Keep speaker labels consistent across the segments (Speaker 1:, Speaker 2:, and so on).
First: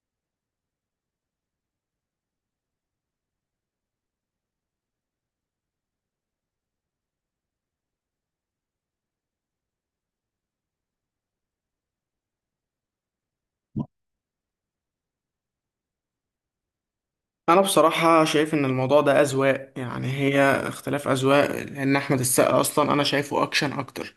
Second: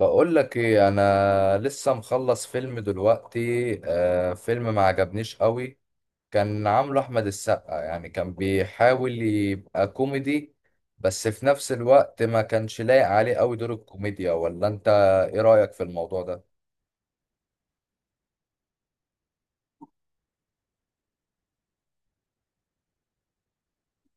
Speaker 1: بقول لك ايه، انا لسه مخلص فيلم دلوقتي. فيلم ما عجبنيش قوي. كان عامله احمد السقا، يعني كان بيحاول يبقى كوميدي، بس في نفس الوقت ما كانش لايق عليه قوي دور الكوميديا. ولا انت، ايه رأيك في الموضوع ده؟
Speaker 2: انا بصراحة شايف ان الموضوع ده اذواق. يعني هي اختلاف اذواق، لان احمد السقا اصلا انا شايفه اكشن اكتر.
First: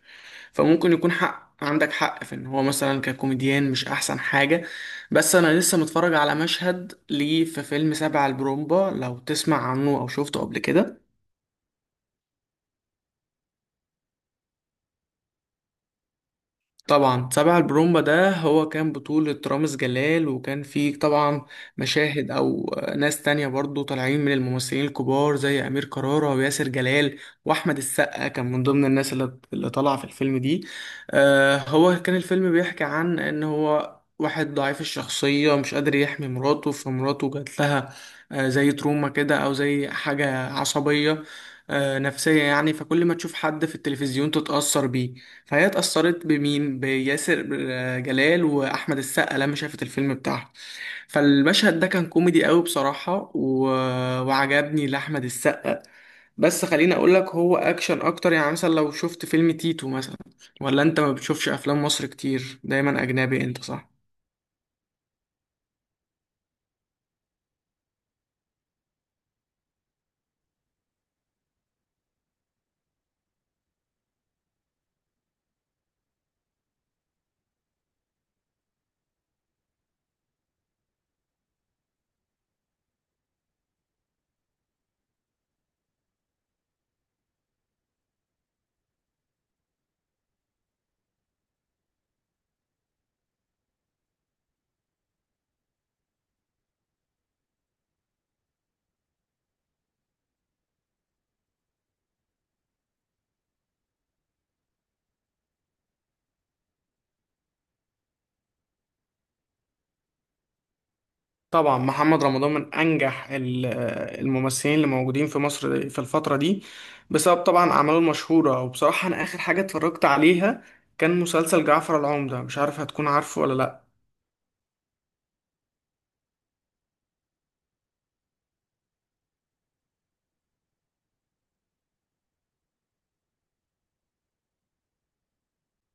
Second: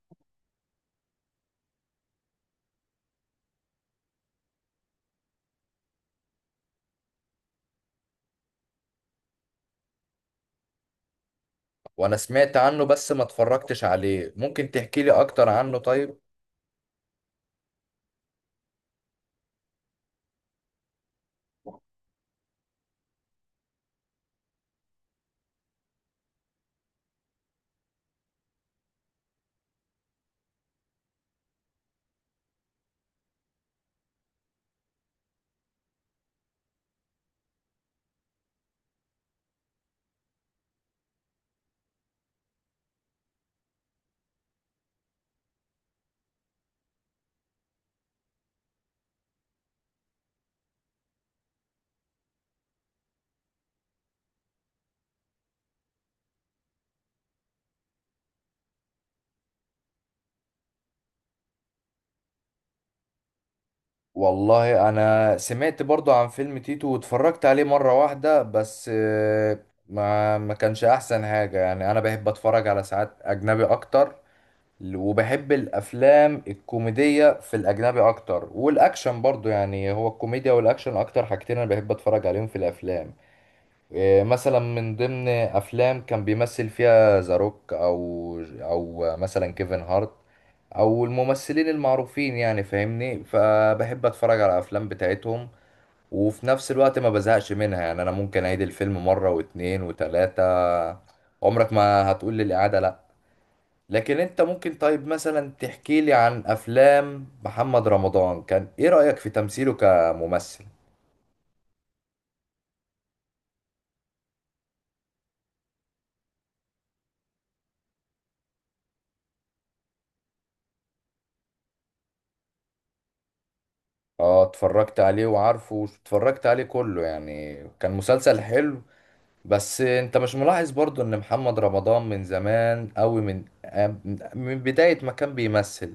Speaker 2: فممكن يكون حق، عندك حق في ان هو مثلا ككوميديان مش احسن حاجة. بس انا لسه متفرج على مشهد ليه في فيلم سبع البرومبا، لو تسمع عنه او شفته قبل كده.
Speaker 1: وانا سمعت عنه بس ما اتفرجتش عليه. ممكن تحكي لي اكتر عنه طيب؟
Speaker 2: طبعا سبع البرومبا ده هو كان بطولة رامز جلال، وكان فيه طبعا مشاهد أو ناس تانية برضو طالعين من الممثلين الكبار زي أمير كرارة وياسر جلال وأحمد السقا، كان من ضمن الناس اللي طالعة في الفيلم دي. آه، هو كان الفيلم بيحكي عن إن هو واحد ضعيف الشخصية مش قادر يحمي مراته، فمراته جات لها آه زي تروما كده أو زي حاجة عصبية، نفسية يعني. فكل ما تشوف حد في التلفزيون تتأثر بيه. فهي اتأثرت بمين؟ بياسر جلال وأحمد السقا لما شافت الفيلم بتاعها. فالمشهد ده كان كوميدي قوي بصراحة وعجبني لأحمد السقا. بس خليني أقول لك، هو أكشن أكتر. يعني مثلا لو شفت فيلم تيتو مثلا، ولا أنت ما بتشوفش أفلام مصر كتير، دايما أجنبي أنت، صح؟
Speaker 1: والله انا سمعت برضو عن فيلم تيتو واتفرجت عليه مرة واحدة بس، ما كانش احسن حاجة. يعني انا بحب اتفرج على ساعات اجنبي اكتر، وبحب الافلام الكوميدية في الاجنبي اكتر، والاكشن برضو. يعني هو الكوميديا والاكشن اكتر حاجتين انا بحب اتفرج عليهم في الافلام. إيه، مثلا من ضمن افلام كان بيمثل فيها ذا روك او مثلا كيفن هارت، او الممثلين المعروفين يعني، فاهمني؟ فبحب اتفرج على الافلام بتاعتهم. وفي نفس الوقت ما بزهقش منها، يعني انا ممكن اعيد الفيلم مرة واتنين وتلاتة، عمرك ما هتقول لي الاعادة لا. لكن انت ممكن طيب مثلا تحكي لي عن افلام محمد رمضان؟ كان ايه رأيك في تمثيله كممثل؟
Speaker 2: طبعا محمد رمضان من انجح الممثلين اللي موجودين في مصر في الفتره دي، بسبب طبعا اعماله المشهوره. وبصراحه انا اخر حاجه اتفرجت عليها كان مسلسل جعفر العمده، مش عارف هتكون عارفه ولا لا.
Speaker 1: اه اتفرجت عليه، وعارفه اتفرجت عليه كله، يعني كان مسلسل حلو. بس انت مش ملاحظ برضو ان محمد رمضان من زمان قوي، من من بداية ما كان بيمثل،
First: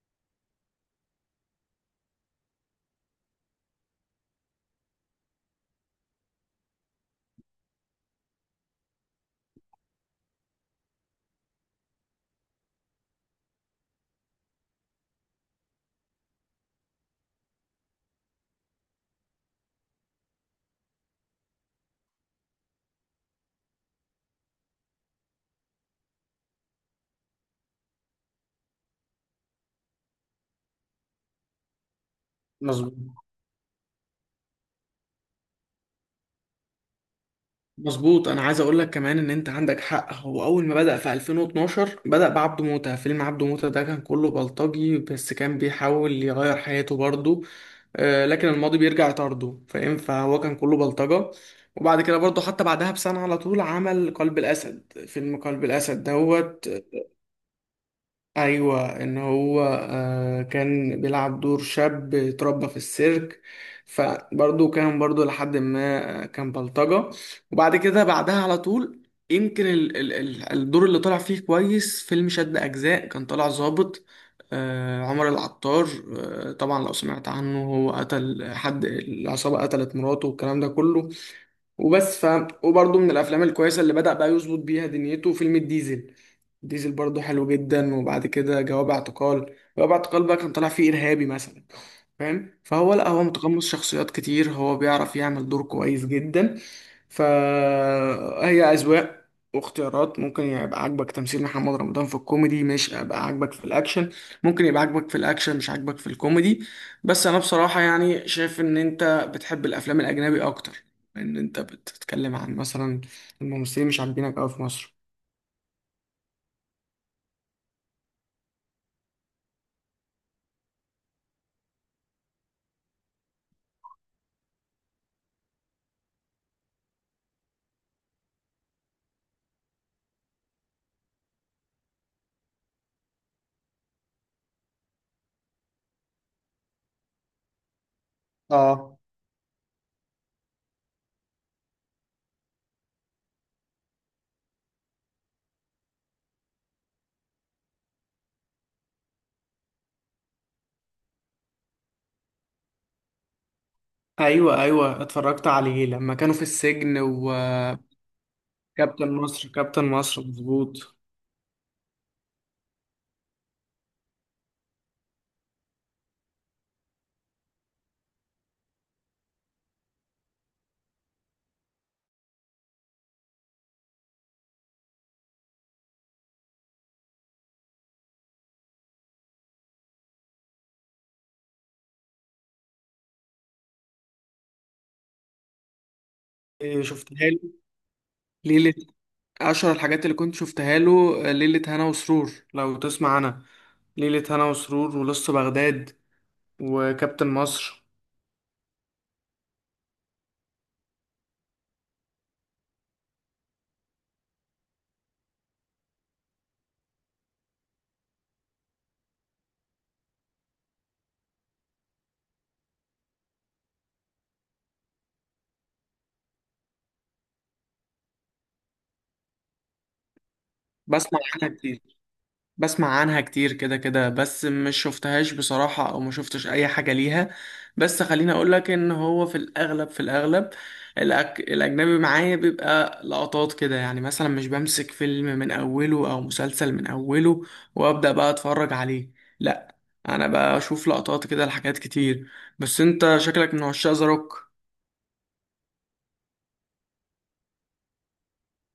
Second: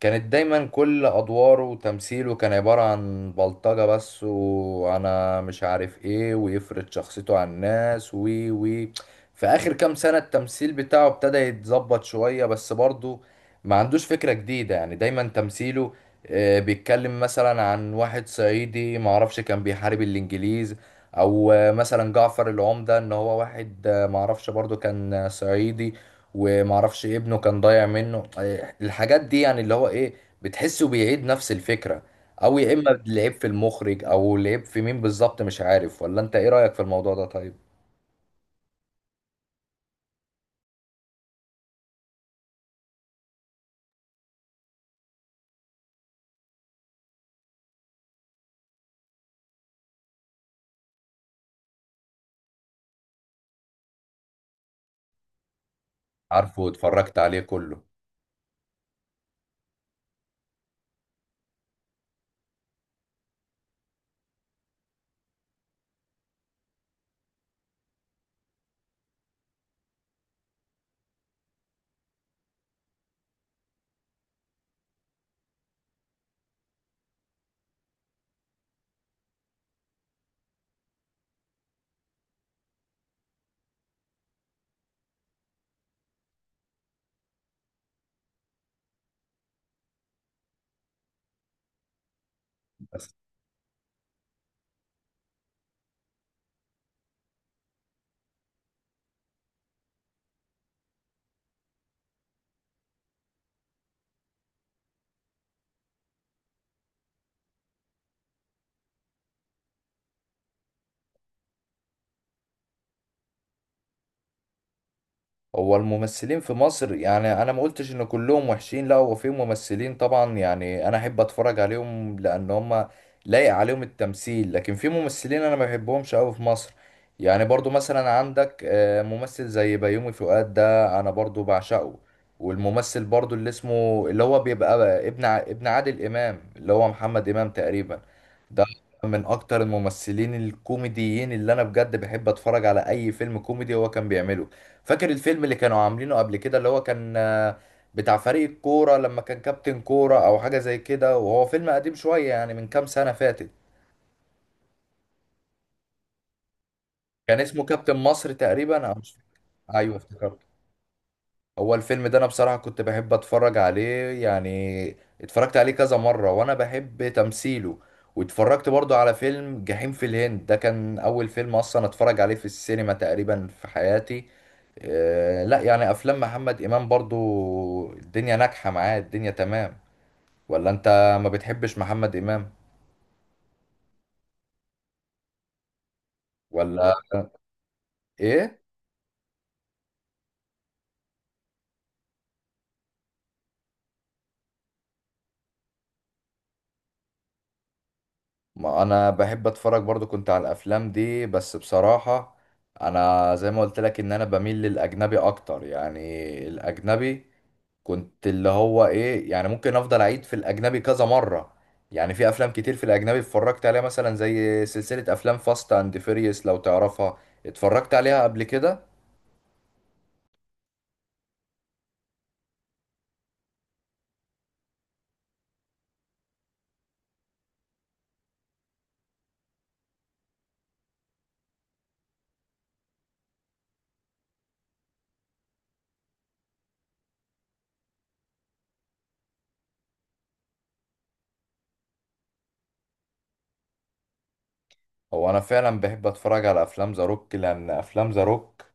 Speaker 1: كانت دايما كل ادواره وتمثيله كان عبارة عن بلطجة بس، وانا مش عارف ايه، ويفرض شخصيته على الناس، وي وي في اخر كام سنة التمثيل بتاعه ابتدى يتظبط شوية، بس برضه ما عندوش فكرة جديدة. يعني دايما تمثيله، بيتكلم مثلا عن واحد صعيدي معرفش كان بيحارب الانجليز، او مثلا جعفر العمدة ان هو واحد، معرفش برضه كان صعيدي، ومعرفش إيه، ابنه كان ضايع منه، إيه، الحاجات دي. يعني اللي هو ايه، بتحسه بيعيد نفس الفكرة، او يا اما
Speaker 2: مظبوط،
Speaker 1: العيب في المخرج او العيب في مين بالظبط، مش عارف. ولا انت ايه رأيك في الموضوع ده طيب؟
Speaker 2: مظبوط. انا عايز اقول لك كمان ان انت عندك حق. هو اول ما بدأ في 2012 بدأ بعبده موتة. فيلم عبده موتة ده كان كله بلطجي، بس كان بيحاول يغير حياته برضه. لكن الماضي بيرجع يطارده، فاهم؟ فهو كان كله بلطجة. وبعد كده برضه، حتى بعدها بسنة على طول، عمل قلب الأسد. فيلم قلب الأسد
Speaker 1: عارفه
Speaker 2: دوت.
Speaker 1: واتفرجت عليه كله.
Speaker 2: ايوه، ان هو كان بيلعب دور شاب اتربى في السيرك، فبرضه كان برضه لحد ما كان بلطجة. وبعد كده بعدها على طول يمكن ال الدور اللي طلع فيه كويس فيلم شد أجزاء، كان طلع ظابط، عمر العطار. طبعا لو سمعت عنه، هو قتل حد، العصابة قتلت مراته والكلام ده كله وبس. وبرضه من الافلام الكويسه اللي بدأ بقى يظبط بيها دنيته فيلم الديزل. الديزل برضه حلو جدا. وبعد كده جواب اعتقال. جواب اعتقال بقى كان طالع فيه ارهابي مثلا، فاهم؟ فهو لا،
Speaker 1: بس
Speaker 2: هو متقمص شخصيات كتير، هو بيعرف يعمل دور كويس جدا. فهي أذواق واختيارات. ممكن يبقى عاجبك تمثيل محمد رمضان في الكوميدي، مش يبقى عاجبك في الأكشن. ممكن يبقى عاجبك في الأكشن، مش عاجبك في الكوميدي. بس أنا بصراحة يعني شايف إن أنت بتحب الأفلام الأجنبي أكتر، لأن أنت بتتكلم عن مثلا الممثلين مش عاجبينك أوي في مصر.
Speaker 1: هو الممثلين في مصر، يعني انا ما قلتش ان كلهم وحشين، لا. هو في ممثلين طبعا يعني انا احب اتفرج عليهم لان هم لايق عليهم التمثيل، لكن في ممثلين انا ما بحبهمش قوي في مصر. يعني برضو مثلا عندك ممثل زي بيومي فؤاد، ده انا برضو بعشقه. والممثل برضو اللي اسمه، اللي هو بيبقى ابن ابن عادل امام، اللي هو محمد امام تقريبا، ده
Speaker 2: اه.
Speaker 1: من اكتر الممثلين الكوميديين اللي انا بجد بحب اتفرج على اي فيلم كوميدي هو كان بيعمله. فاكر الفيلم اللي كانوا عاملينه قبل كده، اللي هو كان بتاع فريق الكورة، لما كان كابتن كورة أو حاجة زي كده؟ وهو فيلم قديم شوية يعني، من كام سنة فاتت.
Speaker 2: ايوه، ايوه، اتفرجت عليه لما كانوا في السجن.
Speaker 1: كان اسمه
Speaker 2: وكابتن
Speaker 1: كابتن مصر تقريبا أو مش فاكر.
Speaker 2: مصر، كابتن
Speaker 1: أيوه
Speaker 2: مصر،
Speaker 1: افتكرته.
Speaker 2: مظبوط.
Speaker 1: هو الفيلم ده أنا بصراحة كنت بحب أتفرج عليه يعني، اتفرجت عليه كذا مرة، وأنا بحب تمثيله. واتفرجت برضو على فيلم جحيم في الهند، ده كان أول فيلم أصلا أتفرج عليه في السينما تقريبا في حياتي. لا يعني افلام محمد امام برضو الدنيا ناجحه معاه، الدنيا تمام. ولا انت ما بتحبش محمد امام ولا
Speaker 2: شفتها له
Speaker 1: ايه؟
Speaker 2: ليلة، أشهر الحاجات اللي كنت شفتها له ليلة هنا وسرور، لو تسمع. أنا ليلة هنا وسرور ولص بغداد وكابتن مصر.
Speaker 1: ما انا بحب اتفرج برضو، كنت على الافلام دي، بس بصراحه انا زي ما قلت لك ان انا بميل للاجنبي اكتر. يعني الاجنبي كنت اللي هو ايه يعني، ممكن افضل اعيد في الاجنبي كذا مره. يعني في افلام كتير في الاجنبي اتفرجت عليها، مثلا زي سلسله افلام فاست اند فيريوس لو تعرفها، اتفرجت عليها قبل كده.
Speaker 2: بسمع عنها كتير، بسمع عنها كتير كده كده، بس مش شفتهاش بصراحة، او ما شفتش اي حاجة ليها. بس خليني اقولك ان هو في الاغلب، في الاغلب الاجنبي معايا بيبقى لقطات كده. يعني مثلا مش بمسك فيلم من اوله او مسلسل من اوله وابدأ بقى اتفرج عليه، لا. انا بشوف لقطات كده لحاجات كتير. بس انت شكلك من عشاق ذا روك.
Speaker 1: هو انا فعلا بحب اتفرج على افلام ذا روك، لان افلام ذا روك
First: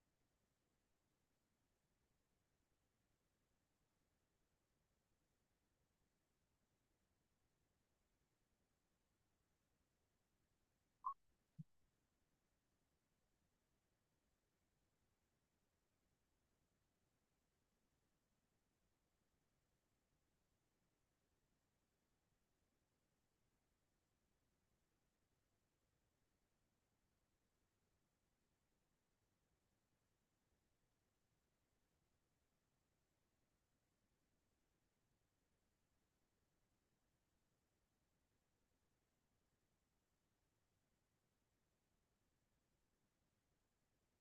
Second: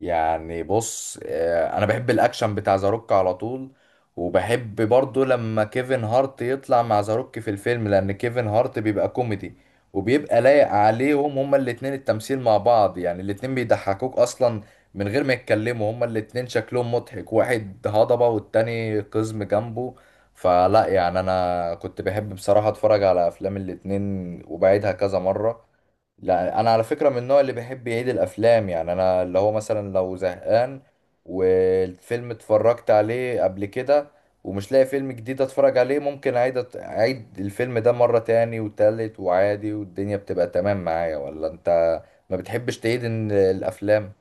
Speaker 1: يعني، بص، انا بحب الاكشن بتاع ذا روك على طول. وبحب برضو لما كيفن هارت يطلع مع ذا روك في الفيلم، لان كيفن هارت بيبقى كوميدي، وبيبقى لايق عليهم هما الاتنين التمثيل مع بعض. يعني الاتنين بيضحكوك اصلا من غير ما يتكلموا، هما الاتنين شكلهم مضحك، واحد هضبة والتاني قزم جنبه. فلا، يعني انا كنت بحب بصراحة اتفرج على افلام الاتنين، وبعيدها كذا مرة. لا انا على فكره من النوع اللي بيحب يعيد الافلام. يعني انا اللي هو مثلا لو زهقان، والفيلم اتفرجت عليه قبل كده، ومش لاقي فيلم جديد اتفرج عليه، ممكن اعيد اعيد الفيلم ده مره تاني وتالت، وعادي والدنيا بتبقى تمام معايا. ولا انت ما بتحبش تعيد الافلام؟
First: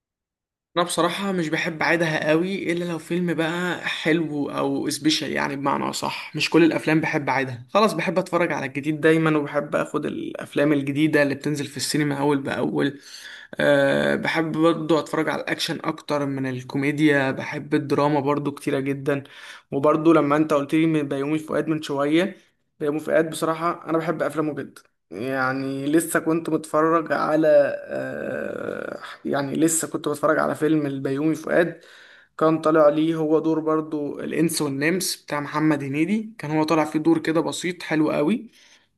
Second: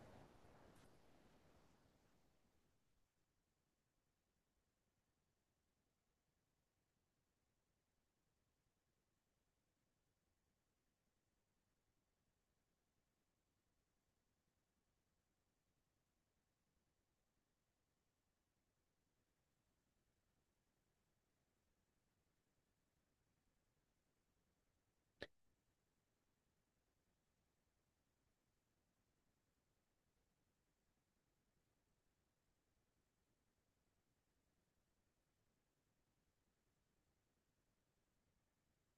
Speaker 2: انا بصراحة مش بحب اعيدها قوي، الا لو فيلم بقى حلو او سبيشال. يعني بمعنى اصح مش كل الافلام بحب اعيدها، خلاص بحب اتفرج على الجديد دايما، وبحب اخد الافلام الجديدة اللي بتنزل في السينما اول باول. أه بحب برضو اتفرج على الاكشن اكتر من الكوميديا. بحب الدراما برضو كتيرة جدا. وبرضو لما انت قلت لي من بيومي فؤاد من شوية، بيومي فؤاد بصراحة انا بحب افلامه جدا. يعني لسه كنت متفرج على آه، يعني لسه كنت بتفرج على فيلم البيومي فؤاد، كان طالع ليه هو دور برضو الإنس والنمس بتاع محمد هنيدي، كان هو طالع فيه دور كده بسيط حلو قوي،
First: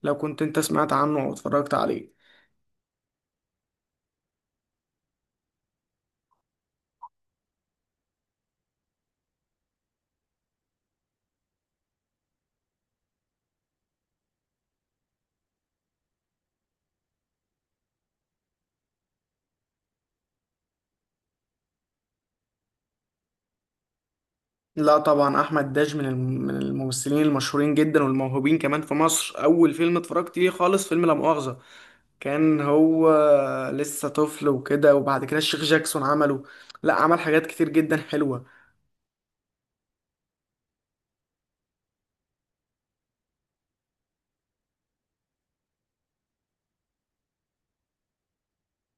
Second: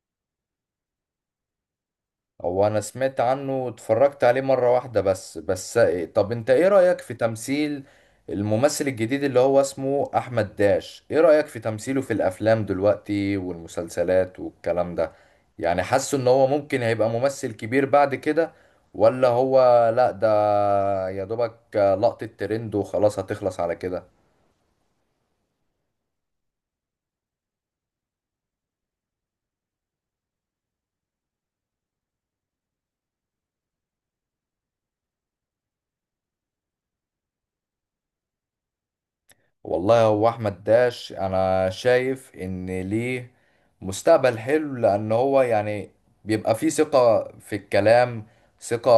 Speaker 2: لو كنت انت سمعت عنه او اتفرجت عليه.
Speaker 1: هو انا سمعت عنه واتفرجت عليه مرة واحدة بس. بس طب انت ايه رأيك في تمثيل الممثل الجديد اللي هو اسمه احمد داش؟ ايه رأيك في تمثيله في الافلام دلوقتي والمسلسلات والكلام ده؟ يعني حاسه ان هو ممكن هيبقى ممثل كبير بعد كده، ولا هو لا ده يا دوبك لقطة ترند وخلاص هتخلص على كده؟
Speaker 2: لا طبعا، احمد داش من من الممثلين المشهورين جدا والموهوبين كمان في مصر. اول فيلم اتفرجت ليه خالص فيلم لا مؤاخذة، كان هو لسه طفل وكده. وبعد كده الشيخ جاكسون عمله، لا عمل حاجات كتير جدا حلوة.
Speaker 1: والله هو احمد داش انا شايف ان ليه مستقبل حلو، لان هو يعني بيبقى فيه ثقة في الكلام، ثقة،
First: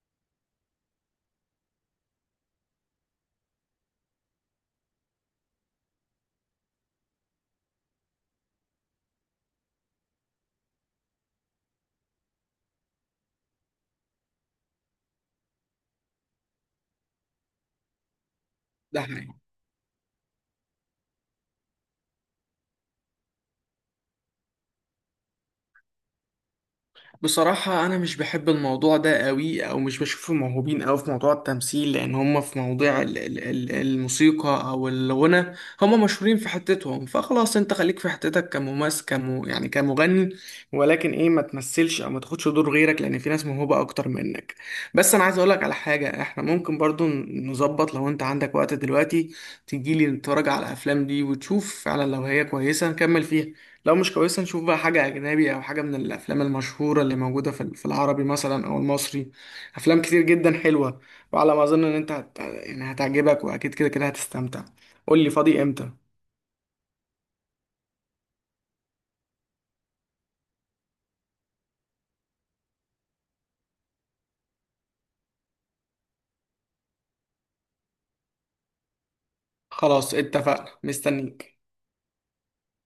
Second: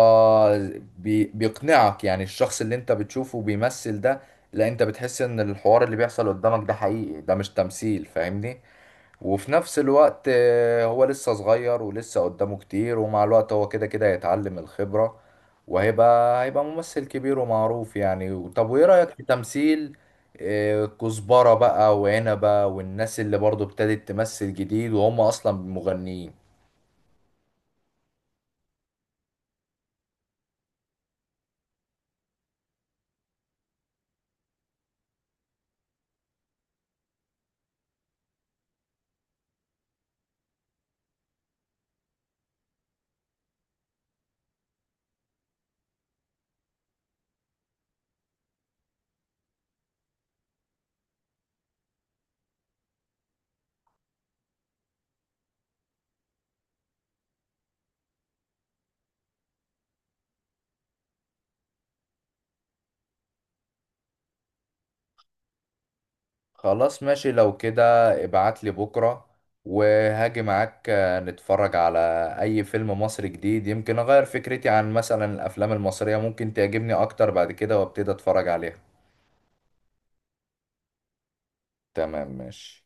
Speaker 1: بيقنعك. يعني الشخص اللي انت بتشوفه بيمثل ده، لا انت بتحس ان الحوار اللي بيحصل قدامك ده حقيقي، ده مش تمثيل، فاهمني؟ وفي نفس الوقت هو لسه صغير ولسه قدامه كتير، ومع الوقت هو كده كده هيتعلم الخبرة، وهيبقى ممثل كبير ومعروف يعني. طب وايه
Speaker 2: ده
Speaker 1: رأيك في
Speaker 2: حقيقي.
Speaker 1: تمثيل كزبرة بقى، وعنبة، والناس اللي برضو ابتدت تمثل جديد وهم اصلا مغنيين؟
Speaker 2: بصراحة أنا مش بحب الموضوع ده قوي، أو مش بشوفهم موهوبين قوي في موضوع التمثيل، لأن هم في مواضيع الموسيقى أو الغنى، هم مشهورين في حتتهم. فخلاص أنت خليك في حتتك كممثل، كم يعني كمغني، ولكن إيه ما تمثلش أو ما تاخدش دور غيرك، لأن في ناس موهوبة أكتر منك. بس أنا عايز أقولك على حاجة، إحنا ممكن برضو نظبط لو أنت عندك وقت دلوقتي تجيلي نتفرج على الأفلام دي، وتشوف فعلا لو هي كويسة نكمل فيها، لو مش كويسة نشوف بقى حاجة أجنبي أو حاجة من الأفلام المشهورة اللي موجودة في في العربي مثلا أو المصري. أفلام كتير جدا حلوة، وعلى ما أظن إن أنت يعني هتعجبك، وأكيد كده كده هتستمتع. قول لي فاضي إمتى.
Speaker 1: خلاص ماشي لو كده، ابعت لي بكرة وهاجي معاك، نتفرج على اي فيلم مصري جديد. يمكن اغير فكرتي عن مثلا الافلام المصرية، ممكن تعجبني اكتر بعد كده وابتدي اتفرج عليها.
Speaker 2: خلاص اتفقنا، مستنيك.
Speaker 1: تمام ماشي.